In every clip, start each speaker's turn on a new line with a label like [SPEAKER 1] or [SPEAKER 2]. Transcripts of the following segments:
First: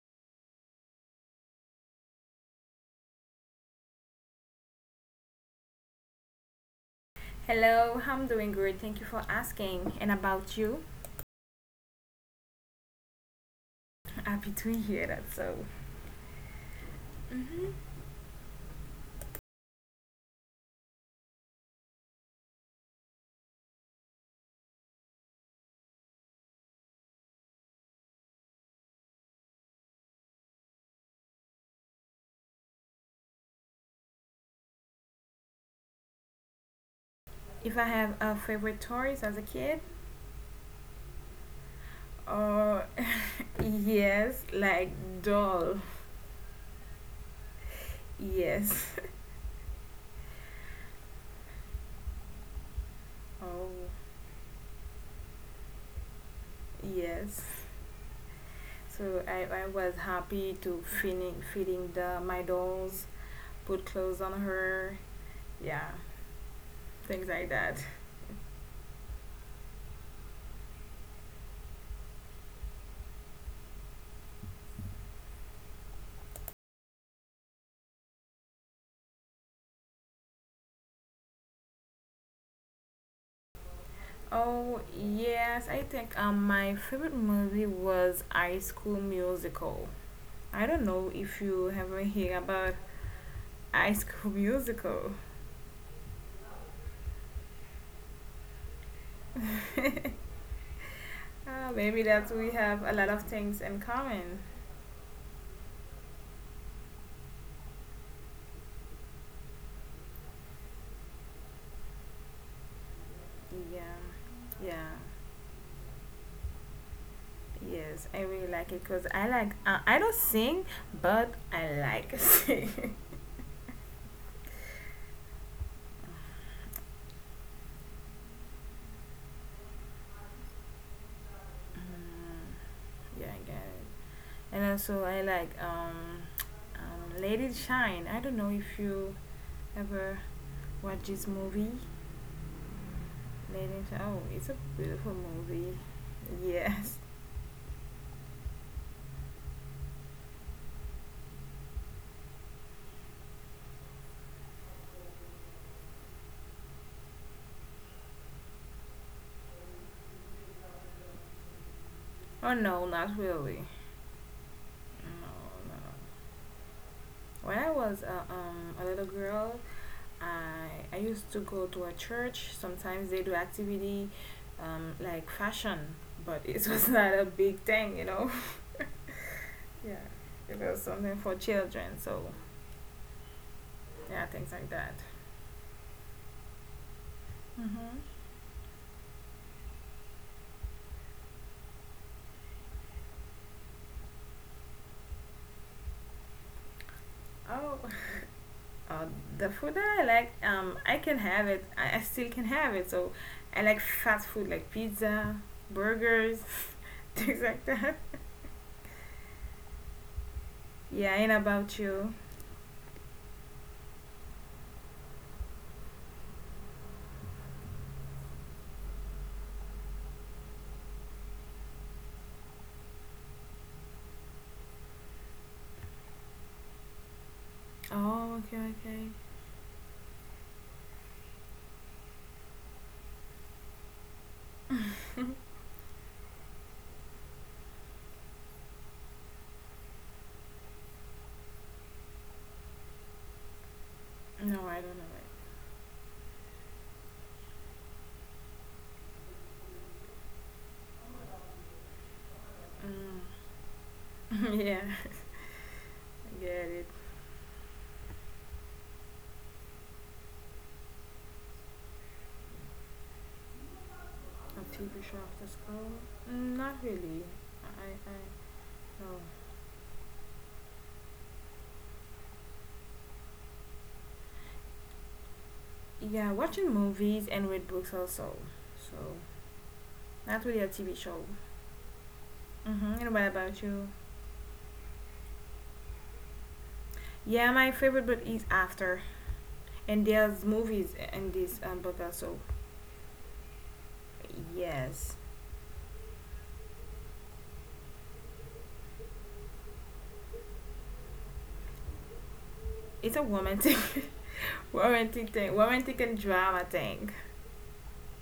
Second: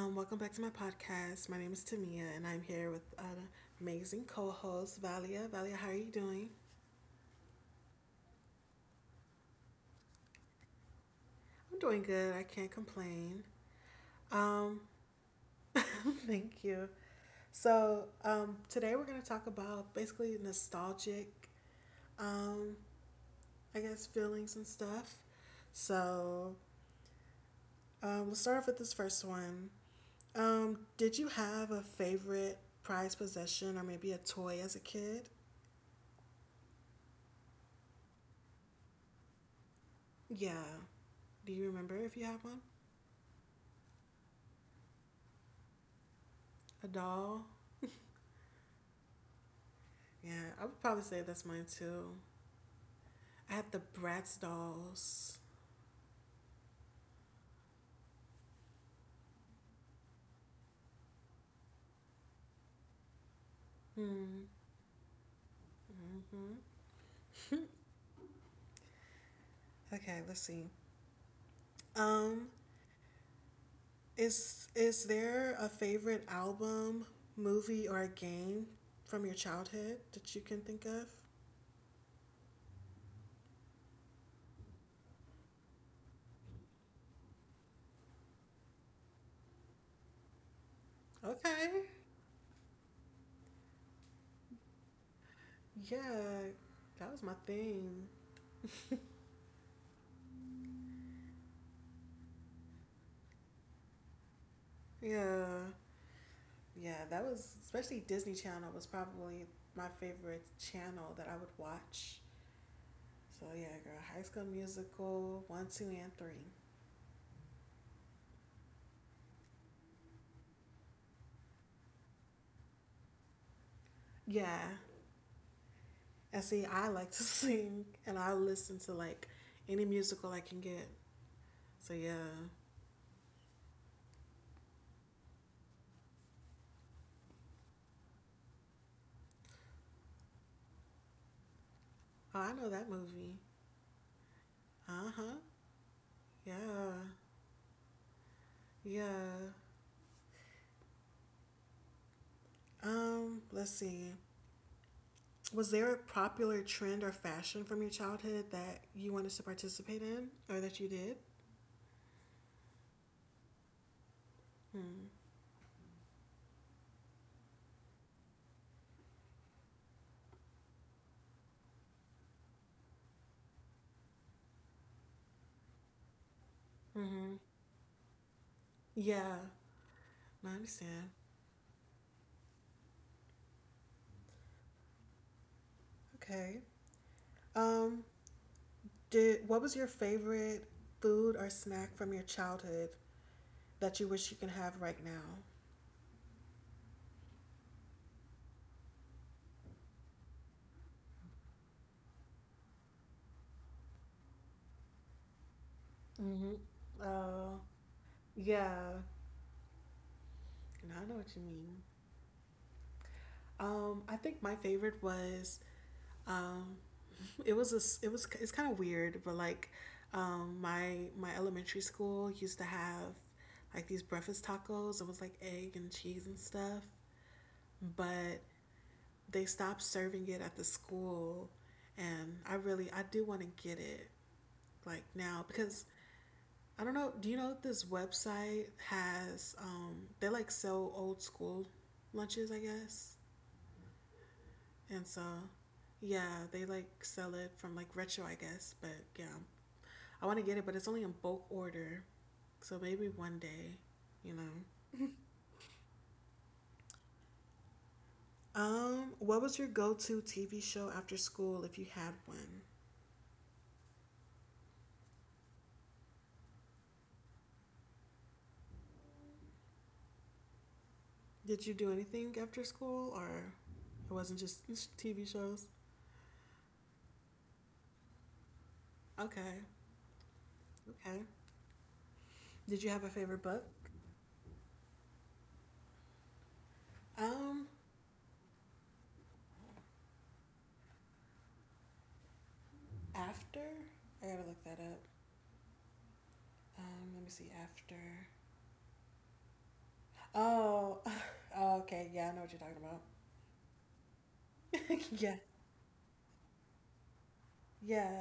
[SPEAKER 1] Welcome back to my podcast. My name is Tamia, and I'm here with an amazing co-host, Valia. Valia, how are you doing?
[SPEAKER 2] Hello, I'm doing good. Thank you for asking. And about you?
[SPEAKER 1] I'm doing good. I can't complain.
[SPEAKER 2] Happy to
[SPEAKER 1] Um,
[SPEAKER 2] hear that. So,
[SPEAKER 1] thank you.
[SPEAKER 2] hmm
[SPEAKER 1] So today we're going to talk about basically nostalgic, um, I guess, feelings and stuff. So let's start off with this first one. Did you have a favorite prized possession or maybe a toy as a kid?
[SPEAKER 2] if I have a favorite toys as a kid,
[SPEAKER 1] Yeah. Do you remember if you have one?
[SPEAKER 2] or yes, like doll,
[SPEAKER 1] A doll?
[SPEAKER 2] yes,
[SPEAKER 1] Yeah, I would probably say that's mine too. I
[SPEAKER 2] oh
[SPEAKER 1] have the Bratz dolls.
[SPEAKER 2] yes. So I was happy to feeding the my dolls, put clothes on
[SPEAKER 1] Hmm.
[SPEAKER 2] her, yeah,
[SPEAKER 1] Mm-hmm.
[SPEAKER 2] things like that.
[SPEAKER 1] Okay, let's see. Um, is there a favorite album, movie, or a game from your childhood that you can think of?
[SPEAKER 2] Oh yes, I think my favorite movie was High School Musical. I don't know if you
[SPEAKER 1] Okay.
[SPEAKER 2] ever hear about High School Musical.
[SPEAKER 1] Yeah, that was my thing.
[SPEAKER 2] Ah, maybe that we have a lot of things in common.
[SPEAKER 1] Yeah, yeah, that was especially Disney Channel was probably my favorite channel that I would watch. So
[SPEAKER 2] Yeah,
[SPEAKER 1] yeah, girl, High School
[SPEAKER 2] yeah,
[SPEAKER 1] Musical one, two, and three.
[SPEAKER 2] yes. I really like it because I like, I don't sing, but I like sing.
[SPEAKER 1] Yeah, and see, I like to sing, and I listen to like any musical I can get. So yeah,
[SPEAKER 2] Yeah, I get it. And also, I like Lady Shine. I don't know if you ever watch this movie.
[SPEAKER 1] oh, I know that movie.
[SPEAKER 2] Lady Shine. Oh, it's a beautiful
[SPEAKER 1] Uh huh.
[SPEAKER 2] movie.
[SPEAKER 1] Yeah,
[SPEAKER 2] Yes.
[SPEAKER 1] yeah. Let's see. Was there a popular trend or fashion from your childhood that you wanted to participate in, or that you did?
[SPEAKER 2] Oh, no, not really.
[SPEAKER 1] Hmm.
[SPEAKER 2] No, no. When I was a little girl, I used to go to a church. Sometimes they do activity like fashion, but it was not a
[SPEAKER 1] Mm-hmm.
[SPEAKER 2] big thing, you know.
[SPEAKER 1] Yeah,
[SPEAKER 2] Yeah,
[SPEAKER 1] no, I
[SPEAKER 2] it was
[SPEAKER 1] understand.
[SPEAKER 2] something for children. So yeah, things like that.
[SPEAKER 1] Okay. Um,
[SPEAKER 2] Hmm
[SPEAKER 1] Did what was your favorite food or snack from your childhood that you wish you can have right now?
[SPEAKER 2] Oh, uh, the food that I like, I can have it. I still can have it. So I like fast food like pizza, burgers,
[SPEAKER 1] Mm-hmm.
[SPEAKER 2] things
[SPEAKER 1] Uh,
[SPEAKER 2] like that.
[SPEAKER 1] yeah. Now I
[SPEAKER 2] Yeah,
[SPEAKER 1] know
[SPEAKER 2] and
[SPEAKER 1] what you
[SPEAKER 2] about
[SPEAKER 1] mean.
[SPEAKER 2] you.
[SPEAKER 1] I think my favorite was um, it was it's kind of weird, but like my elementary school used to have like these breakfast tacos. It was like egg and cheese and stuff,
[SPEAKER 2] Oh,
[SPEAKER 1] but
[SPEAKER 2] okay, okay.
[SPEAKER 1] they stopped serving it at the school, and I do want to get it like now because I don't know. Do you know this website has they like sell old school lunches, I guess,
[SPEAKER 2] No, I don't know.
[SPEAKER 1] and so yeah, they like sell it from like retro, I guess. But yeah, I want to get it, but it's only in bulk order, so maybe one
[SPEAKER 2] Mm,
[SPEAKER 1] day, you know.
[SPEAKER 2] yeah, I get it.
[SPEAKER 1] What was your go-to TV show after school if you had one?
[SPEAKER 2] A TV show after school? Mm, not really. I, I, no.
[SPEAKER 1] Did you do anything after school, or it wasn't just TV shows?
[SPEAKER 2] Yeah, watching movies and read books also. So,
[SPEAKER 1] Okay,
[SPEAKER 2] not really a TV
[SPEAKER 1] okay.
[SPEAKER 2] show.
[SPEAKER 1] Did you have
[SPEAKER 2] Mm-hmm.
[SPEAKER 1] a
[SPEAKER 2] And what
[SPEAKER 1] favorite
[SPEAKER 2] about
[SPEAKER 1] book?
[SPEAKER 2] you? Yeah,
[SPEAKER 1] Um,
[SPEAKER 2] my favorite book is After, and there's movies in this book also.
[SPEAKER 1] After. I gotta look that up.
[SPEAKER 2] Yes,
[SPEAKER 1] Let me see. After. Oh, oh, okay. Yeah, I know what you're talking
[SPEAKER 2] it's a romantic,
[SPEAKER 1] about.
[SPEAKER 2] romantic
[SPEAKER 1] yeah,
[SPEAKER 2] thing, romantic and drama thing.
[SPEAKER 1] yeah,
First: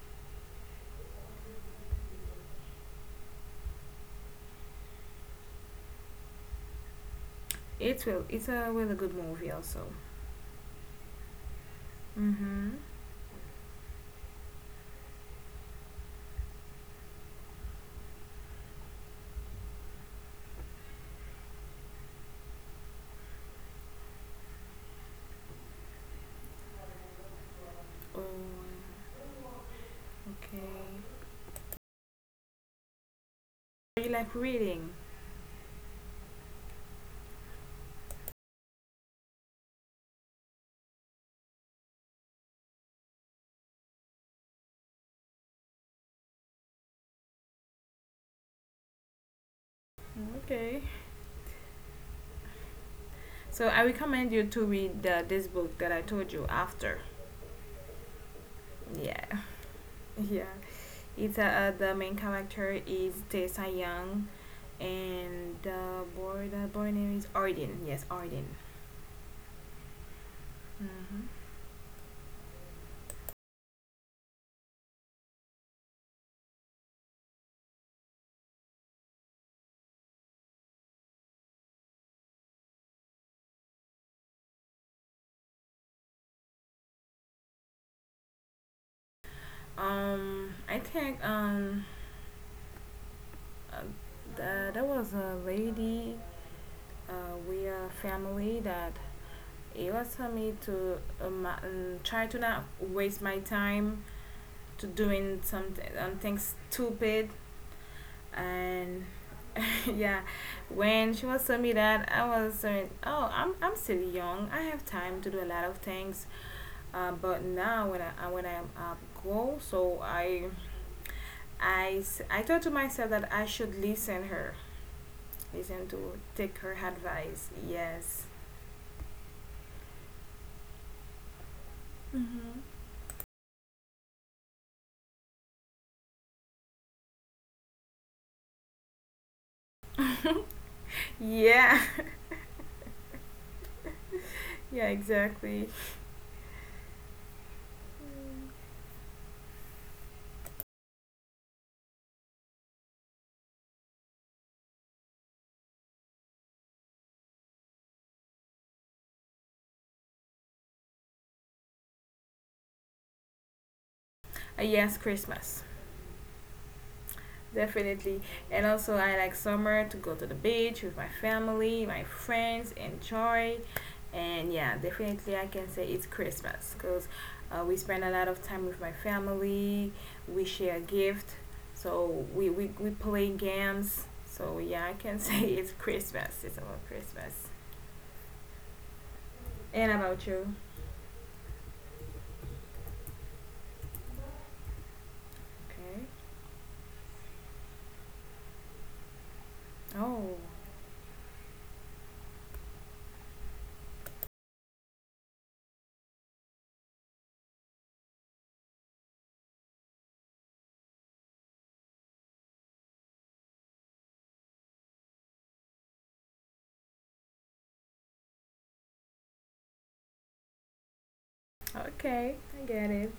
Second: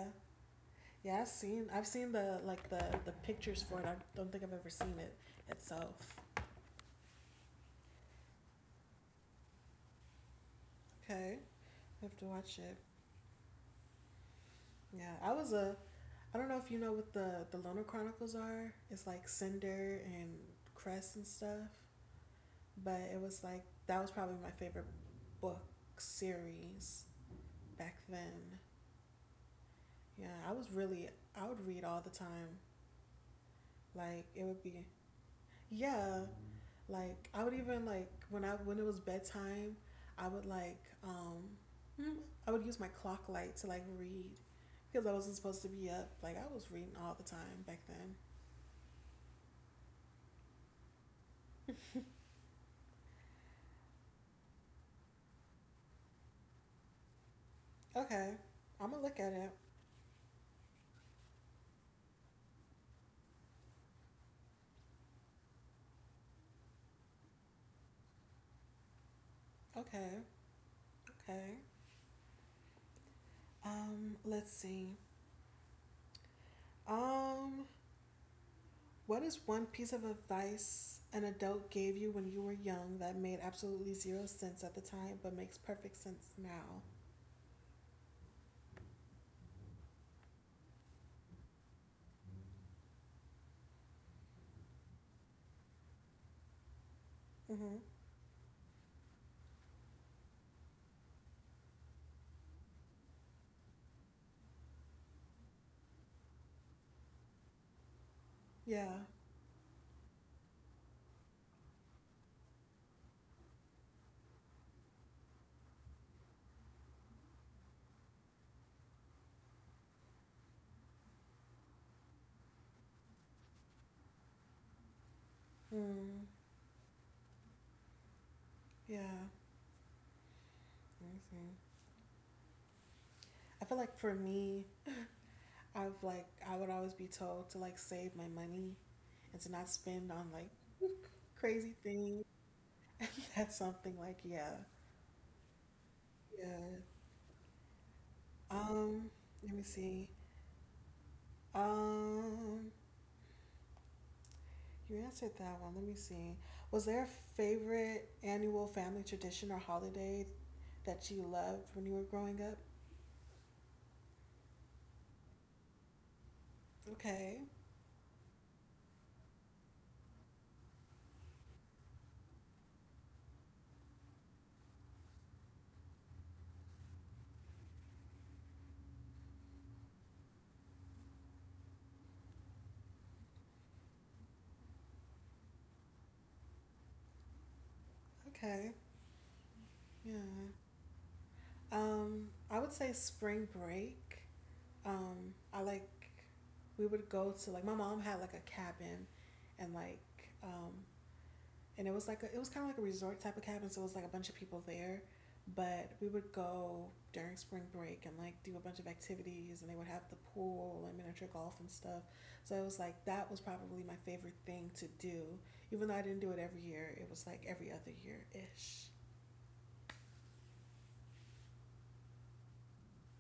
[SPEAKER 1] yeah. I've seen. I've seen the like the pictures for it. I don't think I've ever seen it itself.
[SPEAKER 2] It's a really good movie also.
[SPEAKER 1] Okay, I have to watch
[SPEAKER 2] Mm-hmm.
[SPEAKER 1] it. Yeah, I was a. I don't know if you know what the Loner Chronicles are. It's like Cinder and Crest and stuff. But it was like that was probably my favorite book series back
[SPEAKER 2] Oh,
[SPEAKER 1] then. Yeah, I
[SPEAKER 2] okay.
[SPEAKER 1] was really, I would read all the time.
[SPEAKER 2] You
[SPEAKER 1] Like,
[SPEAKER 2] like
[SPEAKER 1] it would be,
[SPEAKER 2] reading?
[SPEAKER 1] yeah, like, I would even, like, when I, when it was bedtime, I would, like, hmm, I would use my clock light to, like, read because I wasn't supposed to be up. Like, I was reading all the time back then.
[SPEAKER 2] Okay. So I recommend you to read this book that I told you after.
[SPEAKER 1] Okay, I'm gonna look at
[SPEAKER 2] Yeah,
[SPEAKER 1] it.
[SPEAKER 2] yeah. It's the main character is Tessa Young, and the boy name is Arden. Yes, Arden.
[SPEAKER 1] Okay,
[SPEAKER 2] Hmm
[SPEAKER 1] okay. Let's see. Um, What is one piece of advice an adult gave you when you were young that made absolutely zero sense at the time but makes perfect sense now?
[SPEAKER 2] I think uh, there was a lady with
[SPEAKER 1] Hmm.
[SPEAKER 2] a family that it was for me to try to not waste my time to doing something things stupid
[SPEAKER 1] Yeah.
[SPEAKER 2] and yeah, when she was telling me that, I was saying, oh I'm still young, I have time to do a lot of things, but now when I go so I thought to myself that I should listen her listen to
[SPEAKER 1] Mm.
[SPEAKER 2] take her advice, yes.
[SPEAKER 1] Yeah. Mhm.
[SPEAKER 2] Mm-hmm.
[SPEAKER 1] I feel like for me, I've like I would always be told to like save my money and to not spend on like crazy
[SPEAKER 2] Yeah.
[SPEAKER 1] things. That's something like yeah,
[SPEAKER 2] Yeah, exactly.
[SPEAKER 1] yeah. Um, Let me see. Um, You answered that one. Let me see. Was there a favorite annual family tradition or holiday that you loved when you were growing up?
[SPEAKER 2] Yes, Christmas.
[SPEAKER 1] Okay.
[SPEAKER 2] Definitely. And also, I like summer to go to the beach with my family, my friends, enjoy. And yeah, definitely, I can say it's Christmas because we spend a lot of time with my family, we share gift, so we play games. So yeah, I can say it's Christmas. It's about Christmas.
[SPEAKER 1] Okay.
[SPEAKER 2] And
[SPEAKER 1] Yeah.
[SPEAKER 2] about you?
[SPEAKER 1] I would say spring break. I like
[SPEAKER 2] Okay.
[SPEAKER 1] we would go to like my mom had like a cabin and like
[SPEAKER 2] Oh,
[SPEAKER 1] um and it was like a, it was kind of like a resort type of cabin, so it was like a bunch of people there. But we would go during spring break and like do a bunch of activities, and they would have the pool and miniature golf and stuff. So it was like that was probably my favorite thing to do, even though I didn't do it every year. It was like every other year ish.
[SPEAKER 2] okay. I get it.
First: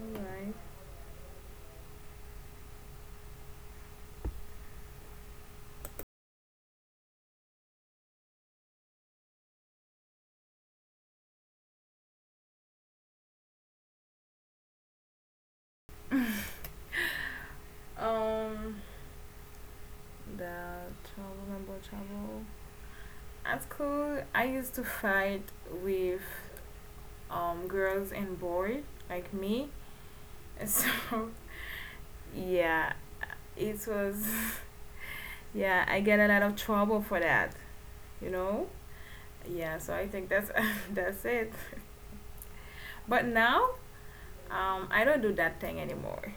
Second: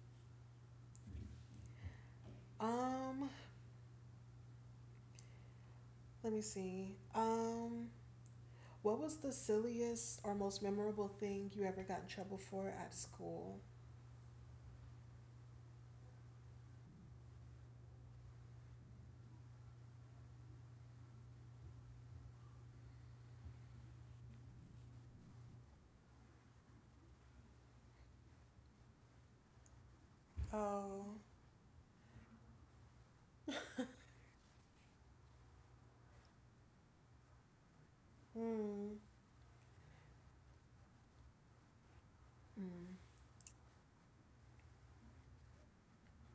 [SPEAKER 2] All right.
[SPEAKER 1] Um, Let me see. What was the silliest or most memorable thing you ever got in trouble for at school?
[SPEAKER 2] Um, the travel, number travel. At school, I used to fight with girls and boys like me. So,
[SPEAKER 1] Oh,
[SPEAKER 2] yeah, it was, yeah, I get a lot of trouble for that, you know?
[SPEAKER 1] hmm.
[SPEAKER 2] Yeah, so I think that's that's it.
[SPEAKER 1] Mm.
[SPEAKER 2] But now, I don't do that thing anymore.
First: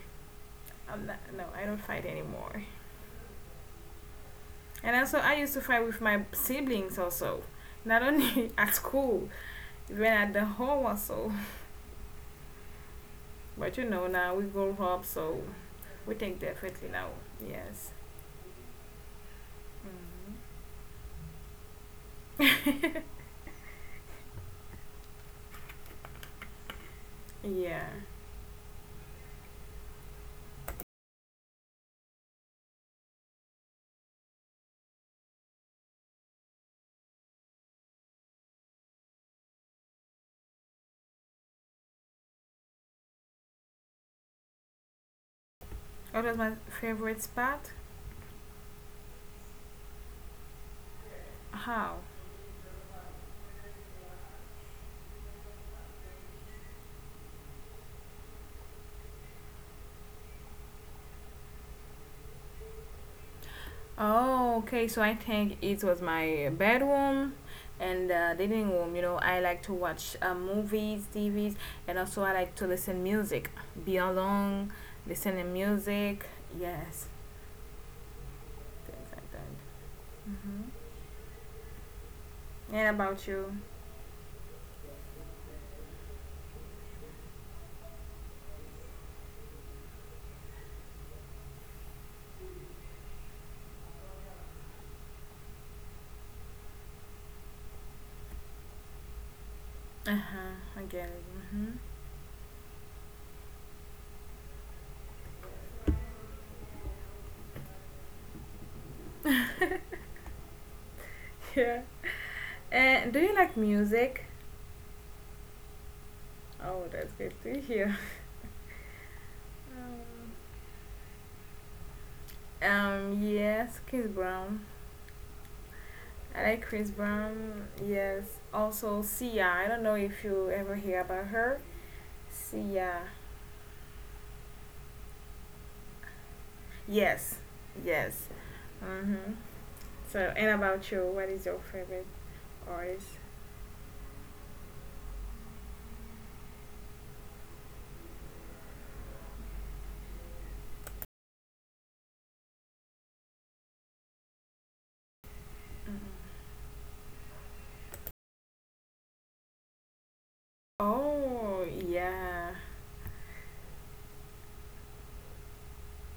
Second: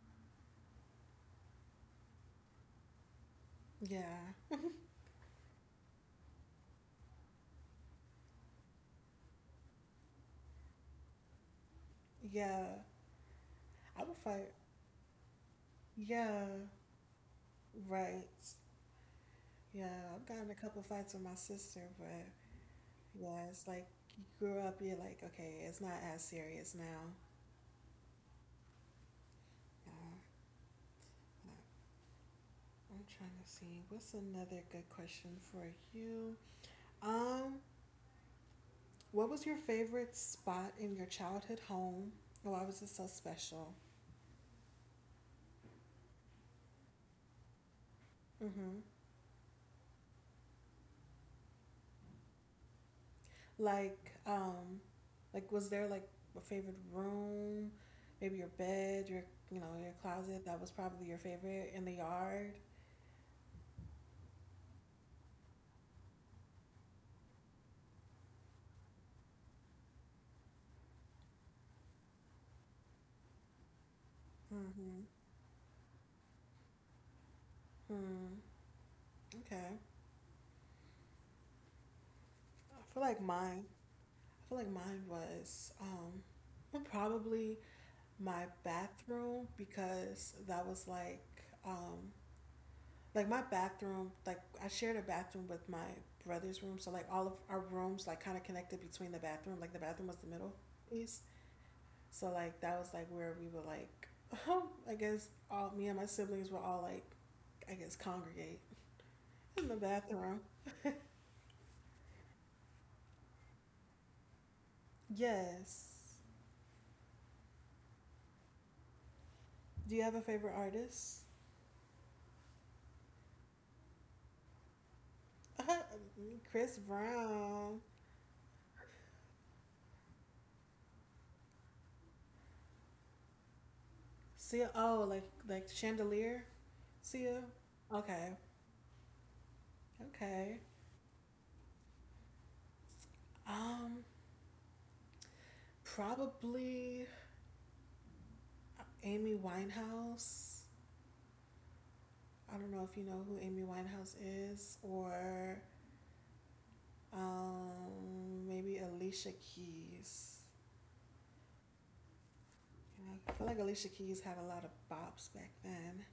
[SPEAKER 2] I'm not, no, I don't fight anymore.
[SPEAKER 1] Yeah.
[SPEAKER 2] And also, I used to fight with my siblings also, not only at school, even at the home also.
[SPEAKER 1] Yeah,
[SPEAKER 2] But you
[SPEAKER 1] I
[SPEAKER 2] know,
[SPEAKER 1] would
[SPEAKER 2] now we
[SPEAKER 1] fight.
[SPEAKER 2] grow up, so we think
[SPEAKER 1] Yeah,
[SPEAKER 2] differently now. Yes.
[SPEAKER 1] right. Yeah, I've gotten a couple fights with my sister, but yeah, it's like you grew up, you're like, okay, it's not as serious now.
[SPEAKER 2] Mhm. Yeah.
[SPEAKER 1] Um, I'm trying to see. What's another good question for you? Um, what was your favorite spot in your childhood home? Why was it so special?
[SPEAKER 2] What was my favorite spot?
[SPEAKER 1] Mm-hmm.
[SPEAKER 2] How?
[SPEAKER 1] Like, um, like was there like a favorite room, maybe your bed, your you know your closet that was probably your favorite in the yard?
[SPEAKER 2] Oh, okay. So I think it was my bedroom and living room. You know, I like to watch movies, TVs, and also I like to listen music. Be alone,
[SPEAKER 1] Mm-hmm.
[SPEAKER 2] listen to music. Yes,
[SPEAKER 1] Hmm.
[SPEAKER 2] things like that.
[SPEAKER 1] Okay.
[SPEAKER 2] Mm-hmm.
[SPEAKER 1] I
[SPEAKER 2] And
[SPEAKER 1] feel like
[SPEAKER 2] about you?
[SPEAKER 1] mine. I feel like mine was well, probably my bathroom because that was um, like my bathroom. Like I shared a bathroom with my brother's room, so like all of our rooms like kind of connected between the bathroom. Like the bathroom was
[SPEAKER 2] Uh
[SPEAKER 1] the middle
[SPEAKER 2] huh. I get
[SPEAKER 1] piece,
[SPEAKER 2] it. Mm-hmm.
[SPEAKER 1] so like that was like where we would like I guess all me and my siblings were all like I guess congregate in the bathroom.
[SPEAKER 2] Yeah. And do you like music?
[SPEAKER 1] Yes.
[SPEAKER 2] Oh, that's good to hear.
[SPEAKER 1] Do
[SPEAKER 2] Um,
[SPEAKER 1] you have a favorite artist?
[SPEAKER 2] Yes, Chris Brown. I like
[SPEAKER 1] Chris
[SPEAKER 2] Chris Brown.
[SPEAKER 1] Brown.
[SPEAKER 2] Yes. Also, Sia. I don't know if you ever hear about her. Sia.
[SPEAKER 1] Sia. Oh, like Chandelier.
[SPEAKER 2] Yes,
[SPEAKER 1] Sia.
[SPEAKER 2] yes.
[SPEAKER 1] Okay.
[SPEAKER 2] Mm-hmm. So, and
[SPEAKER 1] Okay.
[SPEAKER 2] about you, what is your favorite artist?
[SPEAKER 1] Um, Probably Amy Winehouse. I don't know if you know who Amy Winehouse is, or
[SPEAKER 2] Mhm.
[SPEAKER 1] maybe Alicia Keys.
[SPEAKER 2] Oh, yeah.
[SPEAKER 1] And I feel like Alicia Keys had a lot of bops back then.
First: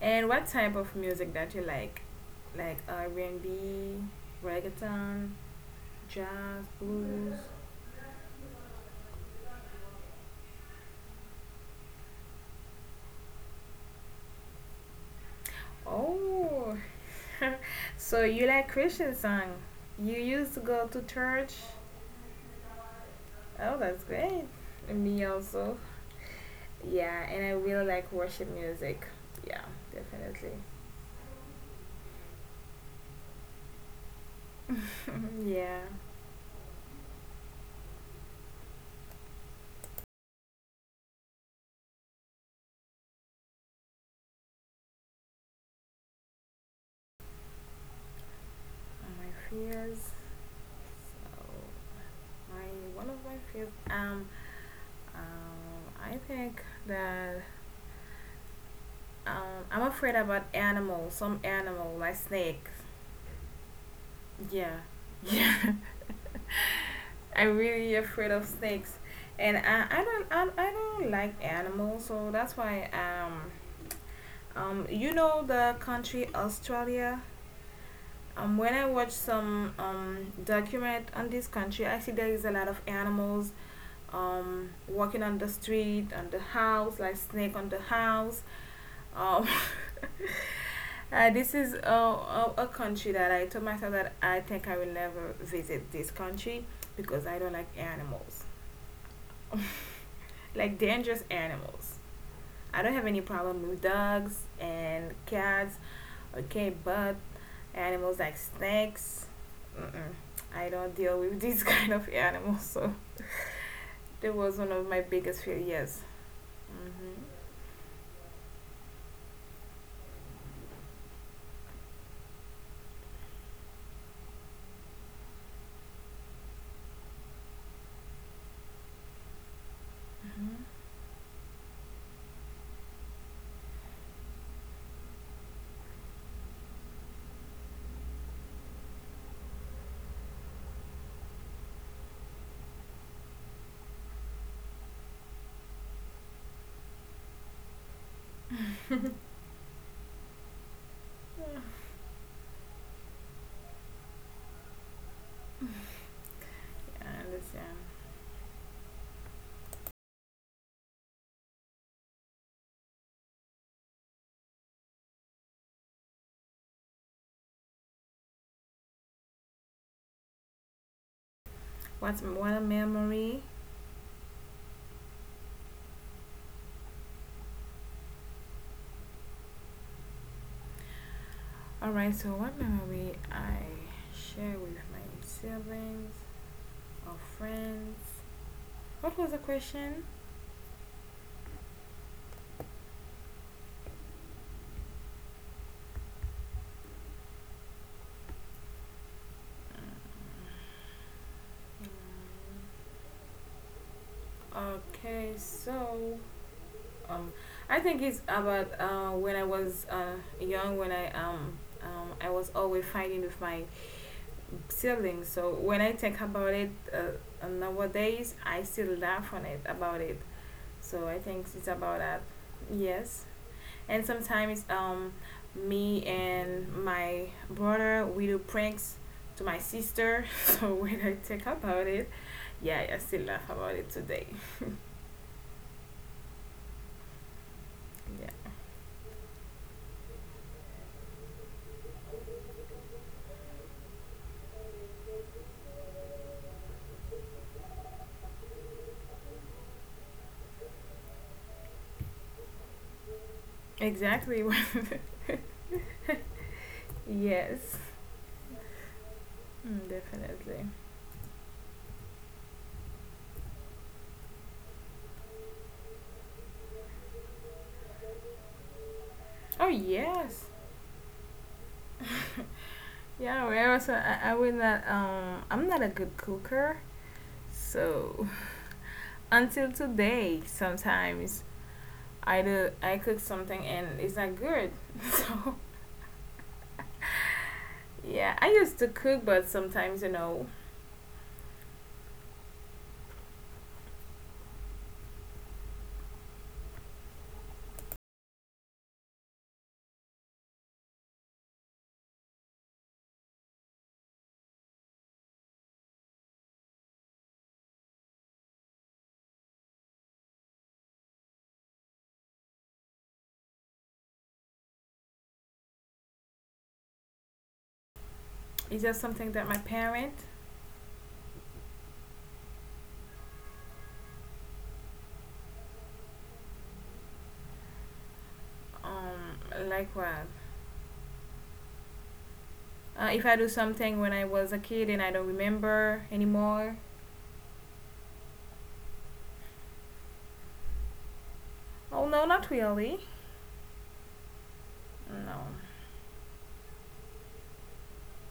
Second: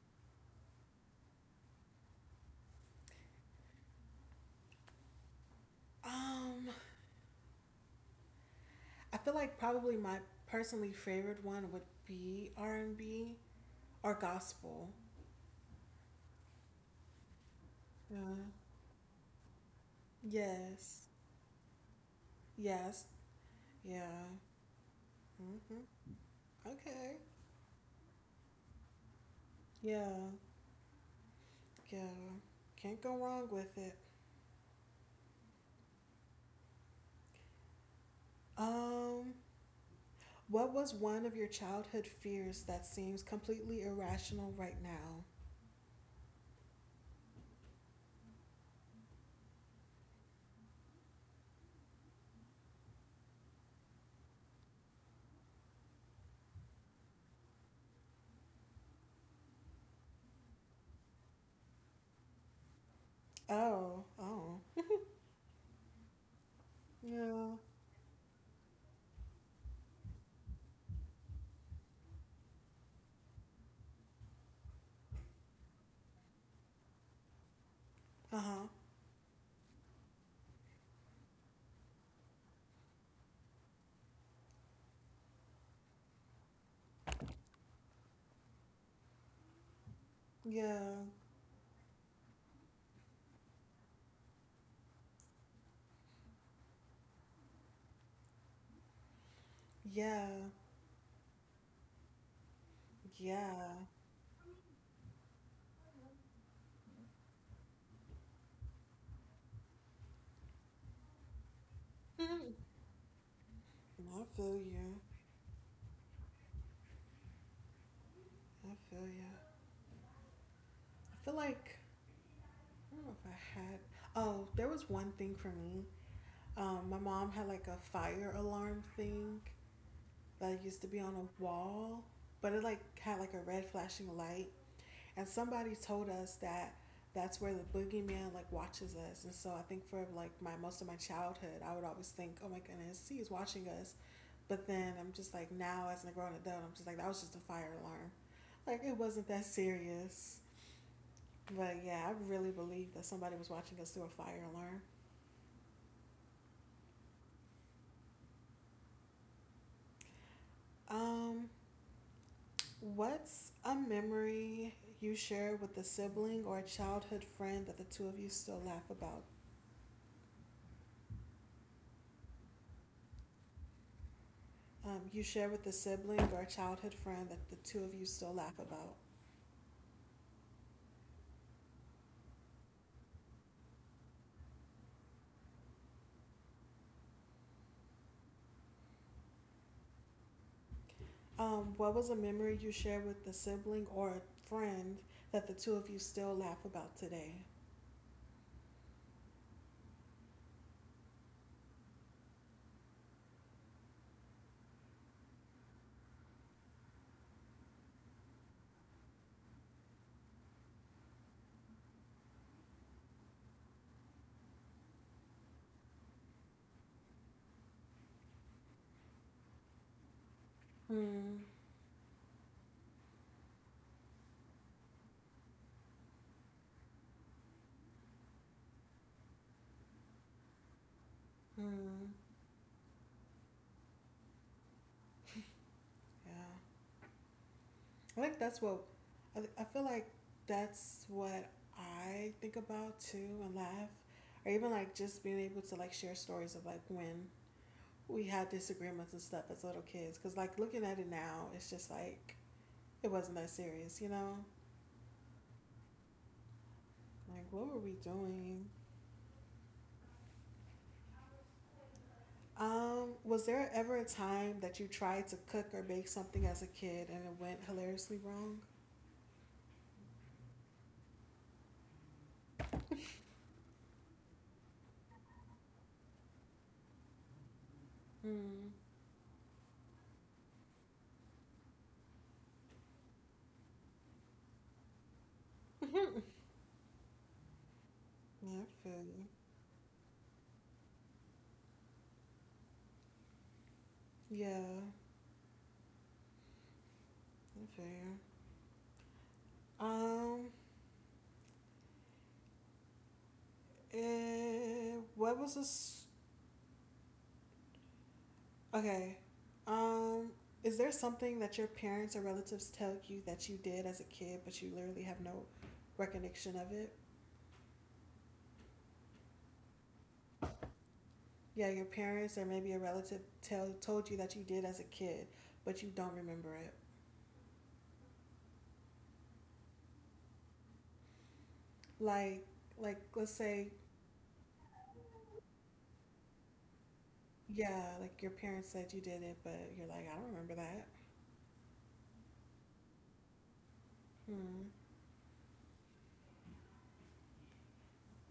[SPEAKER 2] And what type of music that you like? Like R&B, reggaeton, jazz,
[SPEAKER 1] Um,
[SPEAKER 2] blues.
[SPEAKER 1] I feel like probably my personally favorite one would be R and B or gospel.
[SPEAKER 2] Oh. so you
[SPEAKER 1] Yeah.
[SPEAKER 2] like Christian song. You used to go
[SPEAKER 1] Yes.
[SPEAKER 2] to church?
[SPEAKER 1] Yes.
[SPEAKER 2] Oh, that's
[SPEAKER 1] Yeah.
[SPEAKER 2] great. And me also.
[SPEAKER 1] Hmm. Okay.
[SPEAKER 2] Yeah, and I really like worship music. Yeah,
[SPEAKER 1] Yeah.
[SPEAKER 2] definitely.
[SPEAKER 1] Yeah. Can't go wrong with it.
[SPEAKER 2] Mhm. Yeah,
[SPEAKER 1] Um, what was one of your childhood fears that seems completely irrational right now?
[SPEAKER 2] and my fears. So my one of my fears. Um, I think that I'm afraid about animals. Some animal like snakes.
[SPEAKER 1] Oh. Oh.
[SPEAKER 2] Yeah, yeah. I'm
[SPEAKER 1] Yeah.
[SPEAKER 2] really afraid of snakes, and I don't like animals. So that's why you know the country Australia.
[SPEAKER 1] Uh huh.
[SPEAKER 2] When I watch some document on this country, I see there is a lot of animals walking on the street, on the house, like snake on the house. Um,
[SPEAKER 1] Yeah.
[SPEAKER 2] this is a, country that I told myself that I think I will never visit this country because I don't like animals,
[SPEAKER 1] Yeah.
[SPEAKER 2] like dangerous animals. I don't have any problem
[SPEAKER 1] Yeah.
[SPEAKER 2] with dogs and cats. Okay, but animals like snakes, mm-mm, I don't deal with these kind of
[SPEAKER 1] Mhm.
[SPEAKER 2] animals. So
[SPEAKER 1] I
[SPEAKER 2] that was
[SPEAKER 1] feel
[SPEAKER 2] one of
[SPEAKER 1] you.
[SPEAKER 2] my biggest failures. Mm-hmm.
[SPEAKER 1] I feel you. I feel like I don't know if I had. Oh, there was one thing for me. My mom had like a fire alarm thing that
[SPEAKER 2] Mm-hmm.
[SPEAKER 1] used to be on a wall, but it like had like a red flashing light, and somebody told us that that's where the boogeyman like watches us. And so I think for like my most of my childhood, I would always think, oh my goodness, he is watching us. But then I'm just like now as a grown adult, I'm just like that was just a fire alarm. Like it wasn't that serious.
[SPEAKER 2] Yeah,
[SPEAKER 1] But yeah, I really believe that somebody was watching us through a fire alarm.
[SPEAKER 2] I understand.
[SPEAKER 1] Um, what's a memory you share with a sibling or a childhood friend that the two of you still laugh about?
[SPEAKER 2] What's what a memory?
[SPEAKER 1] You share with a sibling or a childhood friend that the two of you still laugh about.
[SPEAKER 2] All right. So what memory I share with my siblings or friends? What was the question?
[SPEAKER 1] What was a memory you shared with a sibling or a friend that the two of you still laugh about today?
[SPEAKER 2] Mm, okay, so Um, I think it's about when I was young, when I was always fighting with my siblings. So when I think about it nowadays, I still laugh on it about it. So I
[SPEAKER 1] Hmm.
[SPEAKER 2] think it's about that. Yes, and sometimes me and my brother we do pranks to my sister. So when I think about
[SPEAKER 1] Hmm.
[SPEAKER 2] it, yeah, I still laugh about it today.
[SPEAKER 1] Yeah. I
[SPEAKER 2] Yeah,
[SPEAKER 1] think that's what I feel like that's what I think about too and laugh. Or even like just being able to like share stories of like when we had disagreements and stuff as little kids. Cause like looking at it now, it's just like it wasn't that serious, you know?
[SPEAKER 2] exactly.
[SPEAKER 1] Like what
[SPEAKER 2] yes.
[SPEAKER 1] were we doing?
[SPEAKER 2] Mm, definitely.
[SPEAKER 1] Was there ever a time that you tried to cook or bake something as a kid and it went hilariously wrong?
[SPEAKER 2] Oh yes. Yeah, well, also I'm not a good cooker. So
[SPEAKER 1] Hmm.
[SPEAKER 2] until today sometimes I cook something and it's not good. Yeah, I
[SPEAKER 1] Yeah, I
[SPEAKER 2] used to
[SPEAKER 1] feel
[SPEAKER 2] cook
[SPEAKER 1] you.
[SPEAKER 2] but sometimes you know
[SPEAKER 1] Yeah, I feel you. Um, what was this? Okay. Um, is there something that your parents or relatives tell you that you did as a kid, but you literally have no recollection of it?
[SPEAKER 2] it's just something that my parent
[SPEAKER 1] Yeah, your parents or maybe a relative tell told you that you did as a kid, but you don't remember it.
[SPEAKER 2] um like what
[SPEAKER 1] Like, like
[SPEAKER 2] if
[SPEAKER 1] let's
[SPEAKER 2] I do
[SPEAKER 1] say,
[SPEAKER 2] something when I was a kid and I don't remember anymore.
[SPEAKER 1] yeah, like your parents said you did it, but you're like, I don't remember that.
[SPEAKER 2] Oh no, not really.
[SPEAKER 1] Hmm.
[SPEAKER 2] No.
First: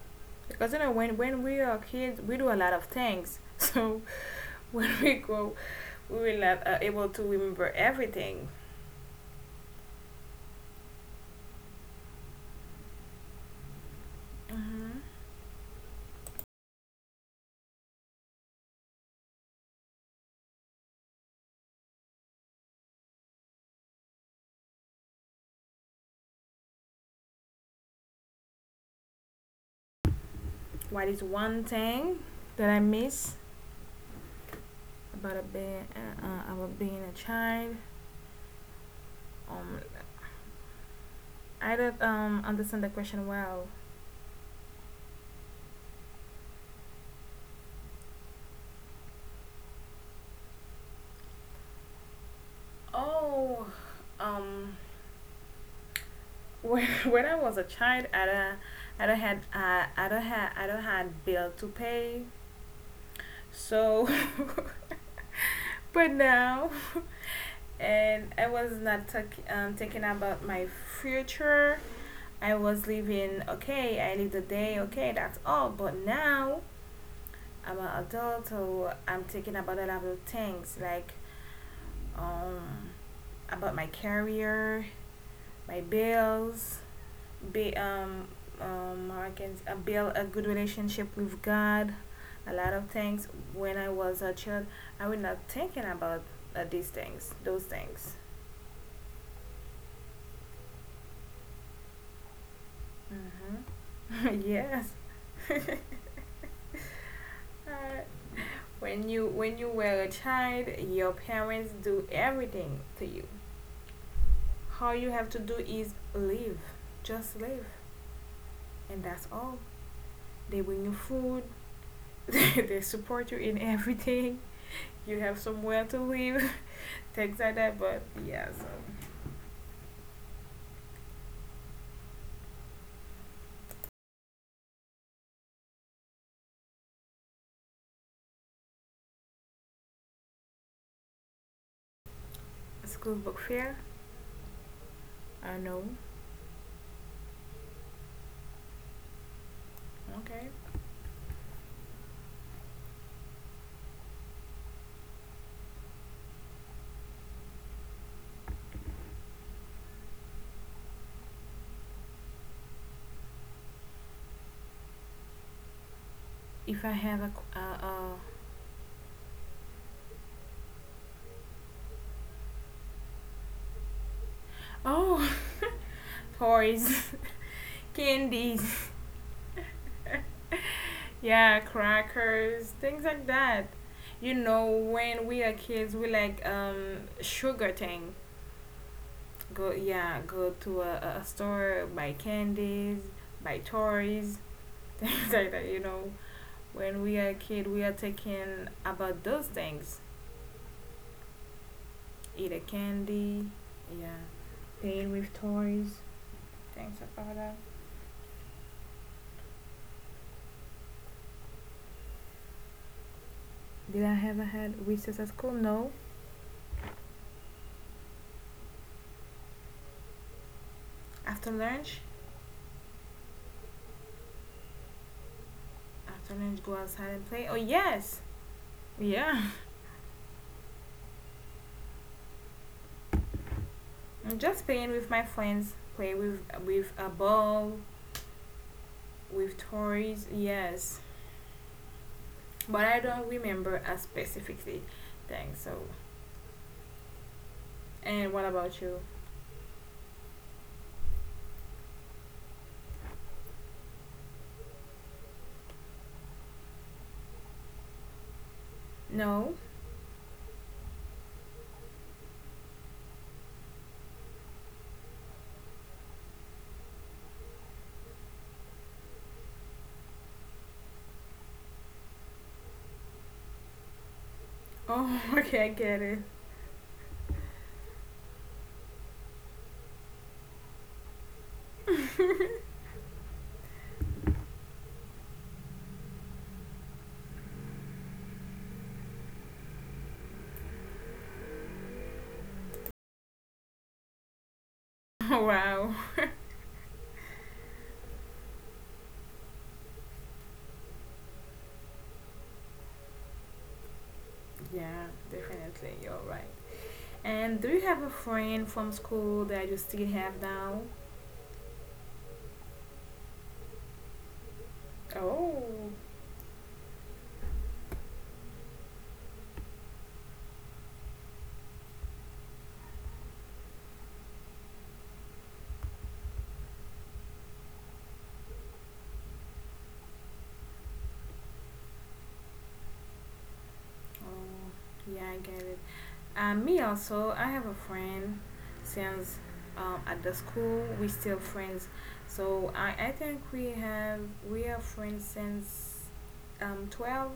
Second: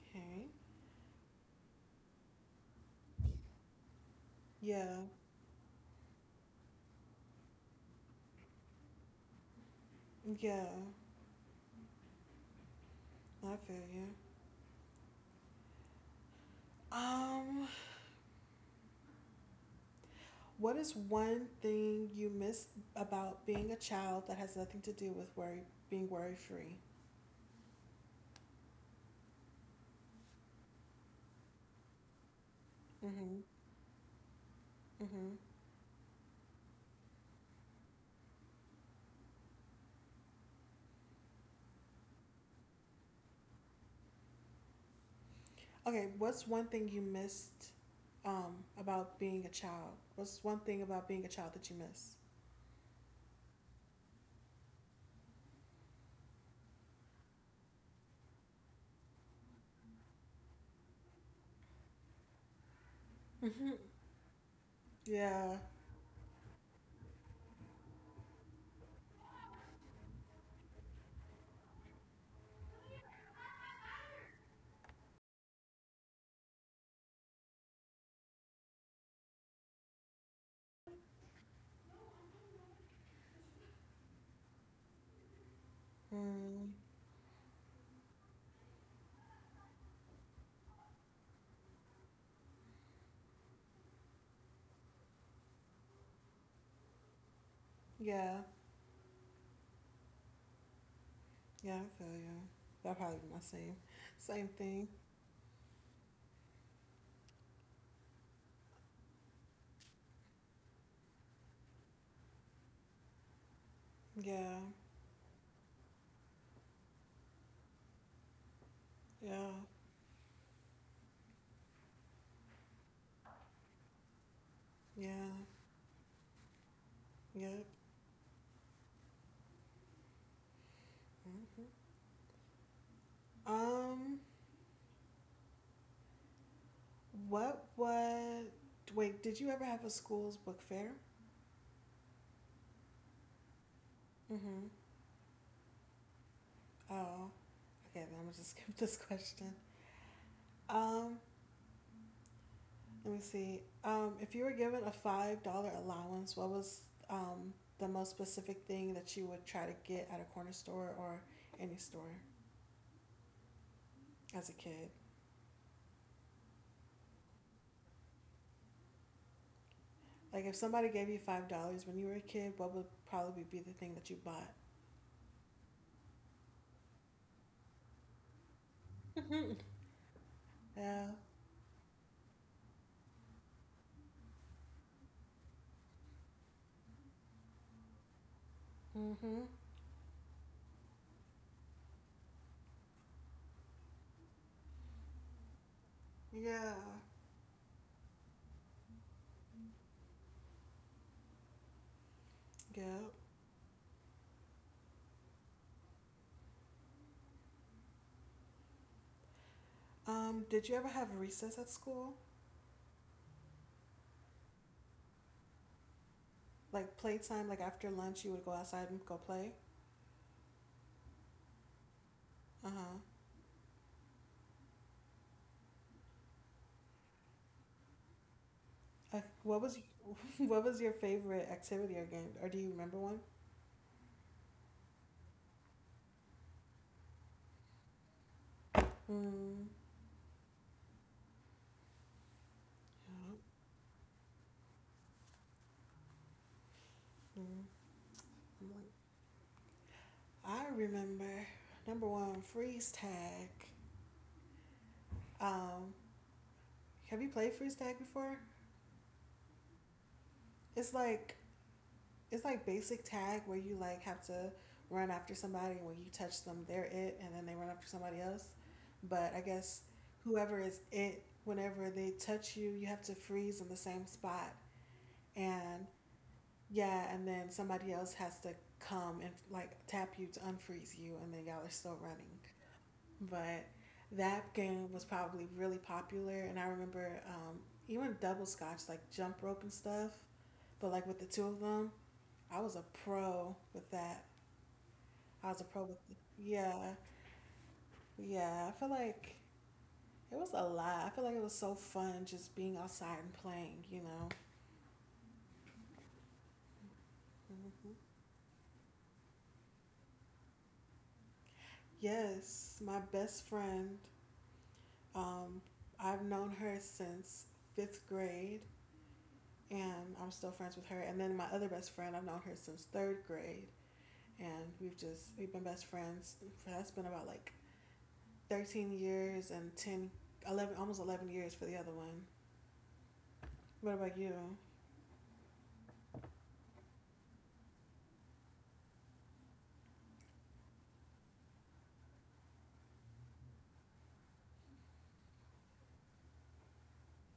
[SPEAKER 1] Okay.
[SPEAKER 2] Because you know when we are kids we do a lot of things. So
[SPEAKER 1] Yeah.
[SPEAKER 2] we go. We will not able to remember everything.
[SPEAKER 1] Yeah. I feel you.
[SPEAKER 2] Mm-hmm.
[SPEAKER 1] Um. What is one thing you miss about being a child that has nothing to do with worry, being worry free?
[SPEAKER 2] What is one thing that I miss
[SPEAKER 1] Mhm. Mhm.
[SPEAKER 2] about a being about being a child? Um, I don't understand the question well.
[SPEAKER 1] Okay, what's one thing you missed about being a child? What's one thing about being a child that you miss?
[SPEAKER 2] Oh, um, when, when I was a child, I don't had I don't had I don't had bill to pay.
[SPEAKER 1] Mhm.
[SPEAKER 2] So,
[SPEAKER 1] Yeah.
[SPEAKER 2] but now, and I was not talk, thinking about my future. I was living okay, I lived the day okay, that's all. But now I'm an adult, so I'm thinking about a lot of things like um about my career, my
[SPEAKER 1] Mm.
[SPEAKER 2] bills, be how I can build a good relationship with God, a lot of things. When I was a child, I was not thinking about those things.
[SPEAKER 1] Yeah. Yeah, I feel you. That probably be my same
[SPEAKER 2] Hmm
[SPEAKER 1] same thing.
[SPEAKER 2] Yes. Uh, when you when you were a child, your parents do everything to you.
[SPEAKER 1] Yeah.
[SPEAKER 2] All you have to do is live, just live, and that's
[SPEAKER 1] Yeah.
[SPEAKER 2] all. They bring you food, they support you in everything. You
[SPEAKER 1] Yeah.
[SPEAKER 2] have somewhere to live, things like
[SPEAKER 1] Yep.
[SPEAKER 2] that. But yeah, so
[SPEAKER 1] Mhm. Um What was. Wait, did you ever have a school's book fair?
[SPEAKER 2] school book fair.
[SPEAKER 1] Mm hmm.
[SPEAKER 2] I know.
[SPEAKER 1] Oh, okay, then I'm gonna just skip this question.
[SPEAKER 2] Okay.
[SPEAKER 1] Um, Let me see. If you were given a $5 allowance, what was um, the most specific thing that you would try to get at a corner store or any store as a kid?
[SPEAKER 2] If I have a, uh, uh
[SPEAKER 1] Like, if somebody gave you $5 when you were a kid, what would probably be the thing that you bought?
[SPEAKER 2] oh, toys, candies.
[SPEAKER 1] Yeah.
[SPEAKER 2] Yeah, crackers, things like that. You know, when we are kids, we like sugar thing.
[SPEAKER 1] Mm hmm.
[SPEAKER 2] Go, yeah, go to a, a store, buy candies, buy toys, things like that. You know,
[SPEAKER 1] Yeah.
[SPEAKER 2] when we are a kid, we are taking about those things. Eat a
[SPEAKER 1] Yeah.
[SPEAKER 2] candy, yeah, playing with toys, things about that.
[SPEAKER 1] Did you ever have recess at school?
[SPEAKER 2] Did I ever had recess at school? No.
[SPEAKER 1] Like playtime, like after lunch, you would go outside and go play.
[SPEAKER 2] After lunch,
[SPEAKER 1] Uh huh.
[SPEAKER 2] after lunch, go outside and play. Oh yes, yeah.
[SPEAKER 1] What was What was your favorite activity or game, or do you remember one?
[SPEAKER 2] I'm just playing with my friends, play with a ball, with
[SPEAKER 1] Mm,
[SPEAKER 2] toys, yes. But I don't
[SPEAKER 1] yeah.
[SPEAKER 2] remember a specifically thing. So,
[SPEAKER 1] mm,
[SPEAKER 2] and what
[SPEAKER 1] I'm
[SPEAKER 2] about
[SPEAKER 1] like-
[SPEAKER 2] you?
[SPEAKER 1] I remember number one freeze tag. Um, have you played freeze tag before?
[SPEAKER 2] No.
[SPEAKER 1] It's like it's like basic tag where you, like, have to run after somebody, and when you touch them, they're it, and then they run after somebody else. But I guess whoever is it, whenever they touch you, you have to freeze in the same spot.
[SPEAKER 2] Oh, okay, I
[SPEAKER 1] And
[SPEAKER 2] get it.
[SPEAKER 1] yeah, and then somebody else has to come and, like, tap you to unfreeze you, and then y'all are still running. But that game was probably really popular. And I remember, even double scotch, like jump rope and stuff, but, like, with the two of them, I was a pro with that. I was a pro
[SPEAKER 2] wow.
[SPEAKER 1] with. Yeah, yeah. I feel like it was a lot. I feel like it was so fun just being outside and playing.
[SPEAKER 2] Yeah, definitely, you're right. And do you
[SPEAKER 1] hmm
[SPEAKER 2] have a friend from school that you still have now?
[SPEAKER 1] Yes, my best friend. Um,
[SPEAKER 2] Oh.
[SPEAKER 1] I've known her since fifth grade, and I'm still friends with her. And then my other best friend, I've known her since third grade, and we've been best friends. For, that's been about like 13 years and 10, 11, almost 11 years for the other one. What about you?
[SPEAKER 2] Oh, yeah, I get it. And me also, I have a friend since at the school we still friends. So I think we have we are friends since 12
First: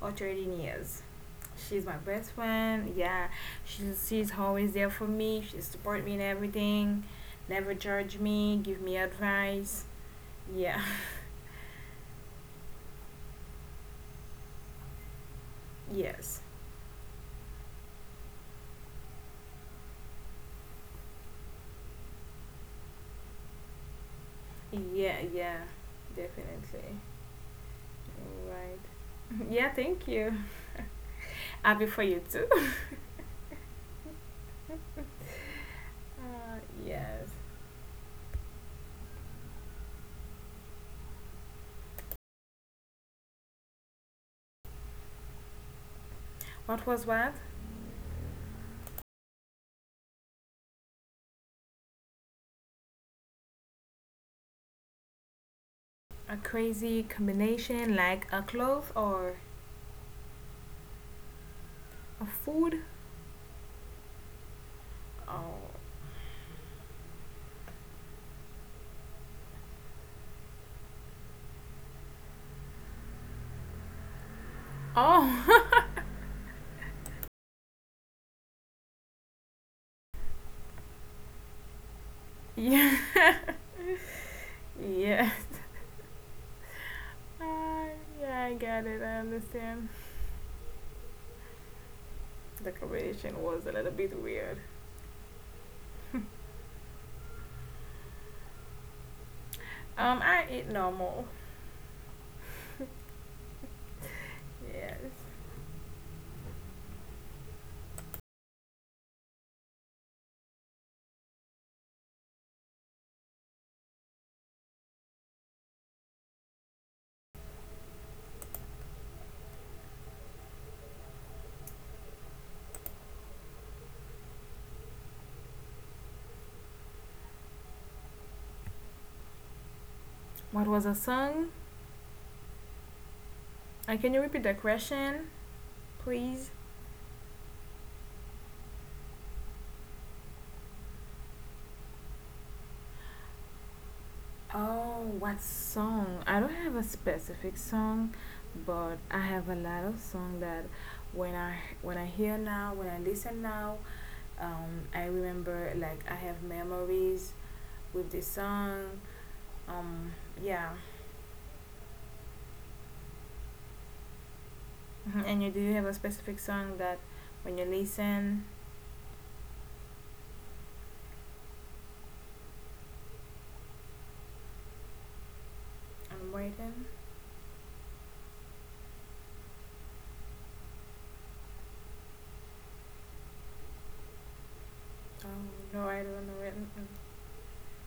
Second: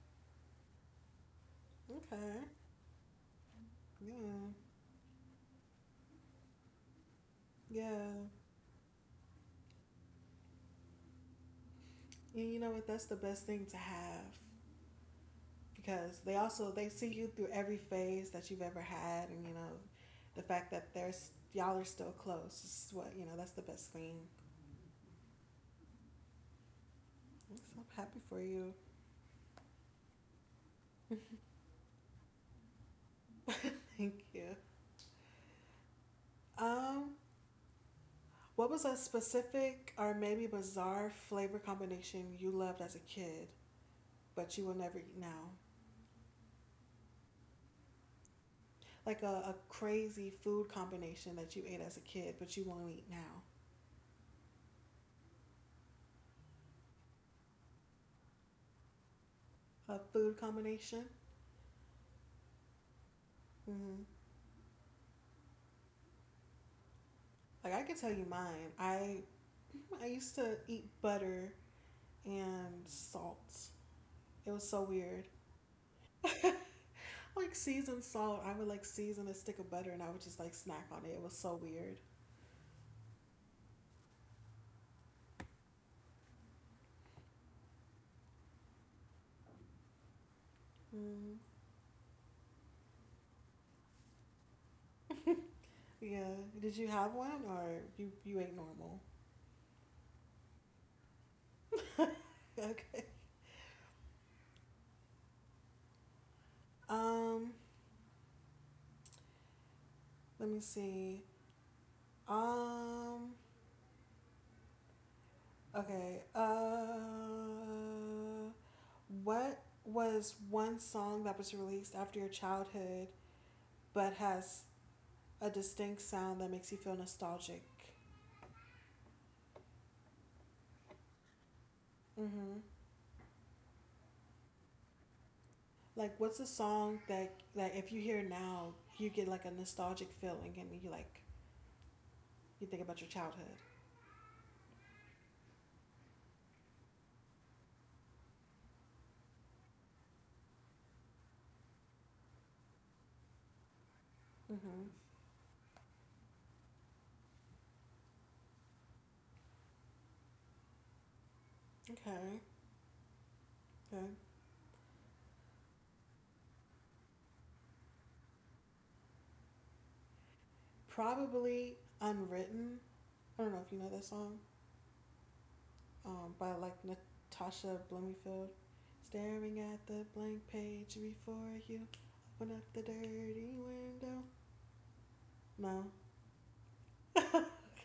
[SPEAKER 2] or 13 years. She's my best
[SPEAKER 1] Okay.
[SPEAKER 2] friend. Yeah, she's
[SPEAKER 1] Yeah.
[SPEAKER 2] always there for me. She support me in everything, never judge
[SPEAKER 1] Yeah.
[SPEAKER 2] me, give me advice. Yeah,
[SPEAKER 1] And you know what? That's the best thing to have, because they
[SPEAKER 2] yes,
[SPEAKER 1] also they see you through every phase that you've ever had, and the fact that there's y'all are still close is what. That's the best thing.
[SPEAKER 2] yeah, yeah, definitely.
[SPEAKER 1] So I'm happy for you.
[SPEAKER 2] Right. Yeah, thank you. Happy for you too.
[SPEAKER 1] Thank you.
[SPEAKER 2] Uh,
[SPEAKER 1] Um,
[SPEAKER 2] yes.
[SPEAKER 1] what was a specific or maybe bizarre flavor combination you loved as a kid, but you will never eat now?
[SPEAKER 2] What was what?
[SPEAKER 1] Like a crazy food combination that you ate as a kid, but you won't eat now.
[SPEAKER 2] A crazy combination like a cloth or
[SPEAKER 1] A food combination?
[SPEAKER 2] a food?
[SPEAKER 1] Mm-hmm.
[SPEAKER 2] Oh.
[SPEAKER 1] Like I could tell you mine. I used to eat butter and salt. It was so weird.
[SPEAKER 2] Oh.
[SPEAKER 1] Like seasoned salt, I would like season a stick of butter, and I would just like snack on it. It was so weird.
[SPEAKER 2] yeah. Yeah. Uh, yeah, I get it. I understand.
[SPEAKER 1] Mm.
[SPEAKER 2] The combination was a little bit weird.
[SPEAKER 1] Yeah. Did you have one, or you ate normal?
[SPEAKER 2] I eat normal. Yes.
[SPEAKER 1] Um, Let me see. Um, okay. What was one song that was released after your childhood but has a distinct sound that makes you feel nostalgic?
[SPEAKER 2] What was a song?
[SPEAKER 1] hmm
[SPEAKER 2] Can you repeat the question,
[SPEAKER 1] Like, what's a
[SPEAKER 2] please?
[SPEAKER 1] song that, like, if you hear now, you get like a nostalgic feeling, and you think about your childhood?
[SPEAKER 2] Oh, what song? I don't have a specific song, but I have a lot of song that when I when I hear now, when I listen now,
[SPEAKER 1] Hmm.
[SPEAKER 2] I remember like I have memories with this song. Um, yeah.
[SPEAKER 1] Okay, okay.
[SPEAKER 2] Mhm. And you do you have a specific song that when you listen,
[SPEAKER 1] Probably Unwritten. I don't know if you know that song,
[SPEAKER 2] I'm
[SPEAKER 1] by like
[SPEAKER 2] waiting.
[SPEAKER 1] Natasha Bloomfield. Staring at the blank page before you, open up the dirty window.
[SPEAKER 2] Oh no,
[SPEAKER 1] No.
[SPEAKER 2] I don't know it. Mm,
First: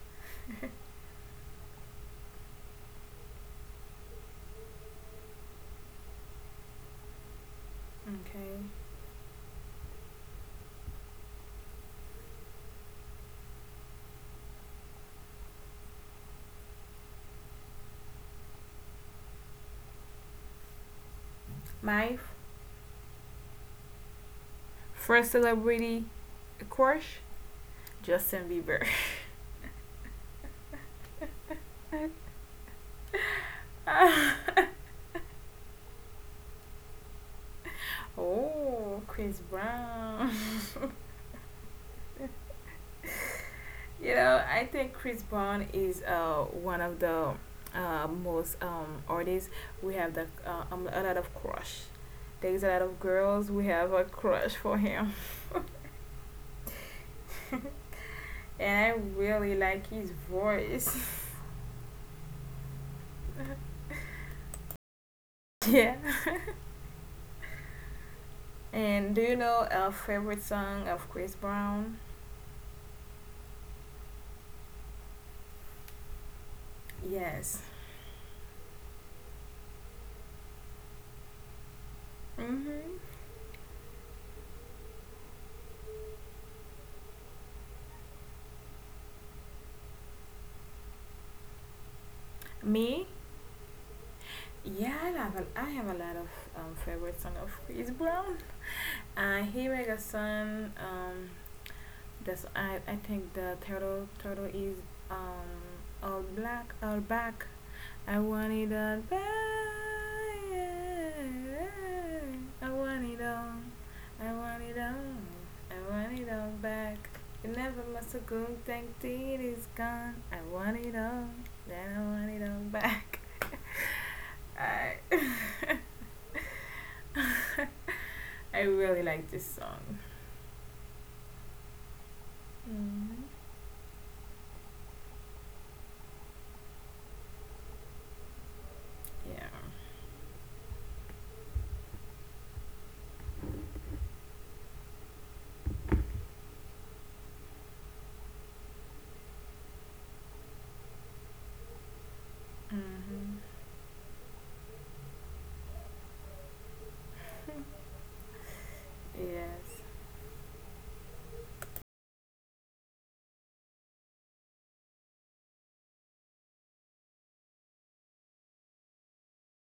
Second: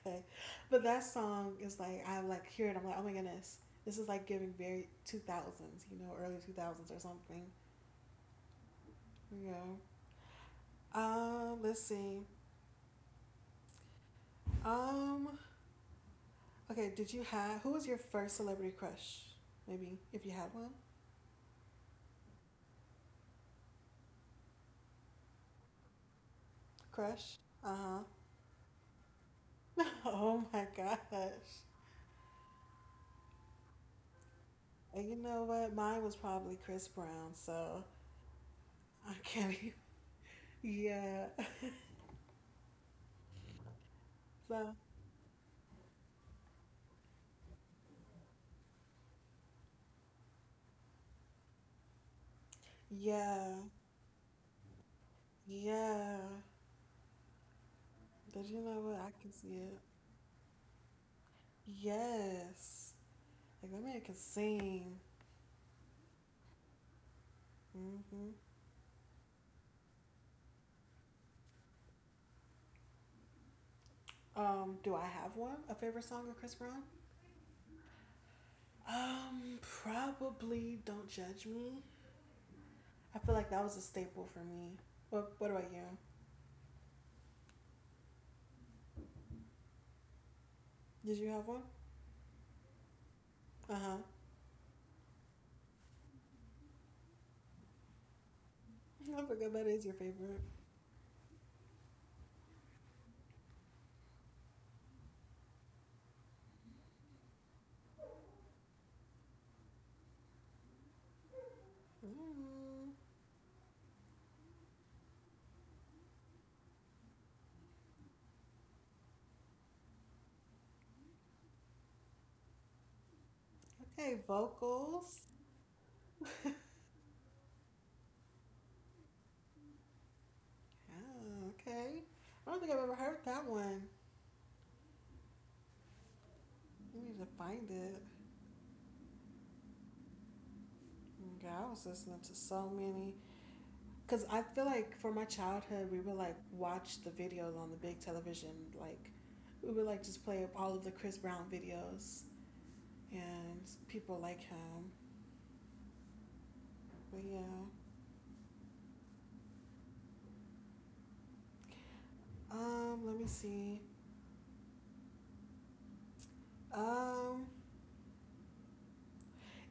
[SPEAKER 1] Okay. But that song is like, I like hear it. I'm like, oh my goodness, this is like giving very 2000s, early 2000s or something.
[SPEAKER 2] okay.
[SPEAKER 1] You know. Let's see. Um, okay. Did you have Who was your first celebrity crush? Maybe if you had one
[SPEAKER 2] My first celebrity crush,
[SPEAKER 1] crush. Uh
[SPEAKER 2] Justin Bieber.
[SPEAKER 1] huh. Oh my gosh. And you know what? Mine was probably Chris Brown, so
[SPEAKER 2] Oh,
[SPEAKER 1] I
[SPEAKER 2] Chris
[SPEAKER 1] can't even.
[SPEAKER 2] Brown.
[SPEAKER 1] Yeah.
[SPEAKER 2] You know, I
[SPEAKER 1] So,
[SPEAKER 2] think Chris Brown is one of the most artists. We have the a lot of crush. There's a lot of girls.
[SPEAKER 1] yeah.
[SPEAKER 2] We have a crush for him,
[SPEAKER 1] Yeah. But you know
[SPEAKER 2] and I
[SPEAKER 1] what? I can
[SPEAKER 2] really
[SPEAKER 1] see it.
[SPEAKER 2] like his voice.
[SPEAKER 1] Yes. Like that man can sing.
[SPEAKER 2] yeah.
[SPEAKER 1] Mm hmm.
[SPEAKER 2] And do you know our favorite song of Chris Brown?
[SPEAKER 1] Do I have one? A favorite song of Chris Brown?
[SPEAKER 2] Yes.
[SPEAKER 1] Probably "Don't Judge Me."
[SPEAKER 2] Mhm.
[SPEAKER 1] I feel like that was a staple for me. What about you? Did you have one?
[SPEAKER 2] Me?
[SPEAKER 1] Uh huh.
[SPEAKER 2] Yeah, I have a lot of favorite song of Chris Brown.
[SPEAKER 1] I forgot
[SPEAKER 2] He
[SPEAKER 1] that is
[SPEAKER 2] make
[SPEAKER 1] your
[SPEAKER 2] a
[SPEAKER 1] favorite.
[SPEAKER 2] song. That's I think the turtle is all black all back. I want it all back. I
[SPEAKER 1] Mm,
[SPEAKER 2] want it all. I want it all. I want it all back. It never must have gone. Thank it is gone. I want it all. Then I want it all back.
[SPEAKER 1] okay,
[SPEAKER 2] I
[SPEAKER 1] vocals.
[SPEAKER 2] I really like this song.
[SPEAKER 1] Yeah, okay. I don't think I've ever heard
[SPEAKER 2] Mm-hmm.
[SPEAKER 1] that one. You need to find it.
[SPEAKER 2] Yeah.
[SPEAKER 1] God, I was listening to so many. Because I feel like for my childhood, we would like watch the videos on the big television. Like, we would like just play up all of the Chris Brown videos,
[SPEAKER 2] Mm-hmm.
[SPEAKER 1] and people like him. But yeah.
[SPEAKER 2] Yes.
[SPEAKER 1] Let me see. Um,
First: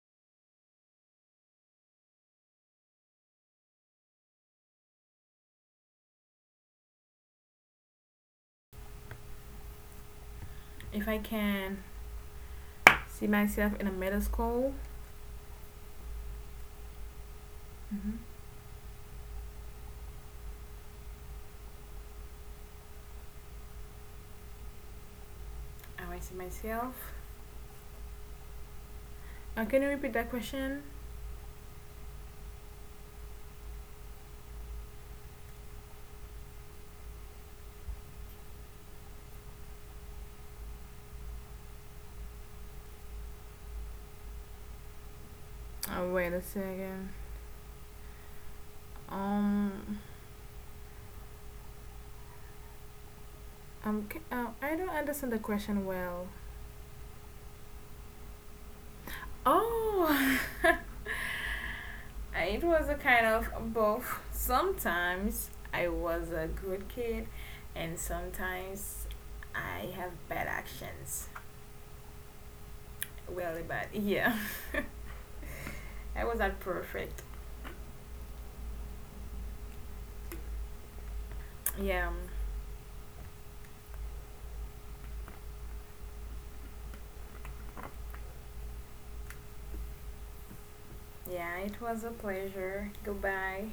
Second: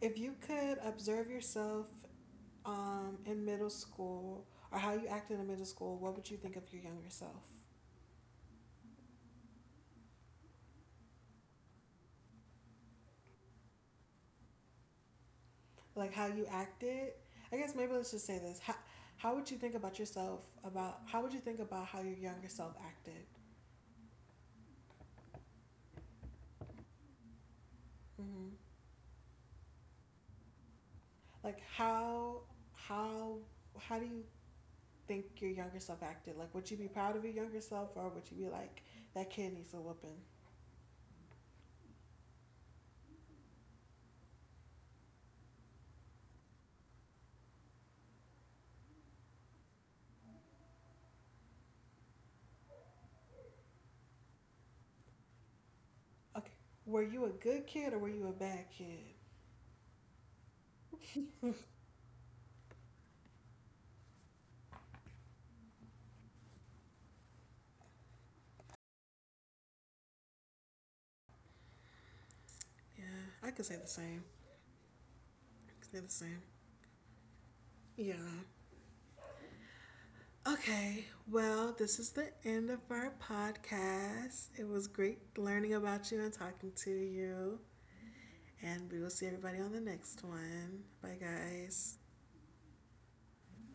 [SPEAKER 1] if you could observe yourself, in middle school, or how you acted in middle school, what would you think of your younger self?
[SPEAKER 2] If I can see myself in a middle school?
[SPEAKER 1] Like how you acted? I guess maybe let's
[SPEAKER 2] Mm-hmm.
[SPEAKER 1] just say this. How would you think about yourself? About how would you think about how your younger self acted?
[SPEAKER 2] How I see myself?
[SPEAKER 1] Mm-hmm.
[SPEAKER 2] Can you repeat that question?
[SPEAKER 1] like how how how do you think your younger self acted? Like, would you be proud of your younger self, or would you be like, that kid needs a whooping?
[SPEAKER 2] Oh wait a second. Um, okay, I don't understand the question well.
[SPEAKER 1] Okay. Were you a good kid or were you a bad kid?
[SPEAKER 2] Oh, it was a kind of both. Sometimes I was a good kid, and sometimes I have bad actions.
[SPEAKER 1] Yeah, I
[SPEAKER 2] Really
[SPEAKER 1] could say the
[SPEAKER 2] bad.
[SPEAKER 1] same.
[SPEAKER 2] Yeah,
[SPEAKER 1] I could say the
[SPEAKER 2] I was
[SPEAKER 1] same.
[SPEAKER 2] not perfect.
[SPEAKER 1] Yeah. Okay, well, this is
[SPEAKER 2] Yeah,
[SPEAKER 1] the end of our podcast. It was great learning about you and talking to you. And we will see everybody on the next one. Bye,
[SPEAKER 2] yeah, it
[SPEAKER 1] guys.
[SPEAKER 2] was a pleasure. Goodbye.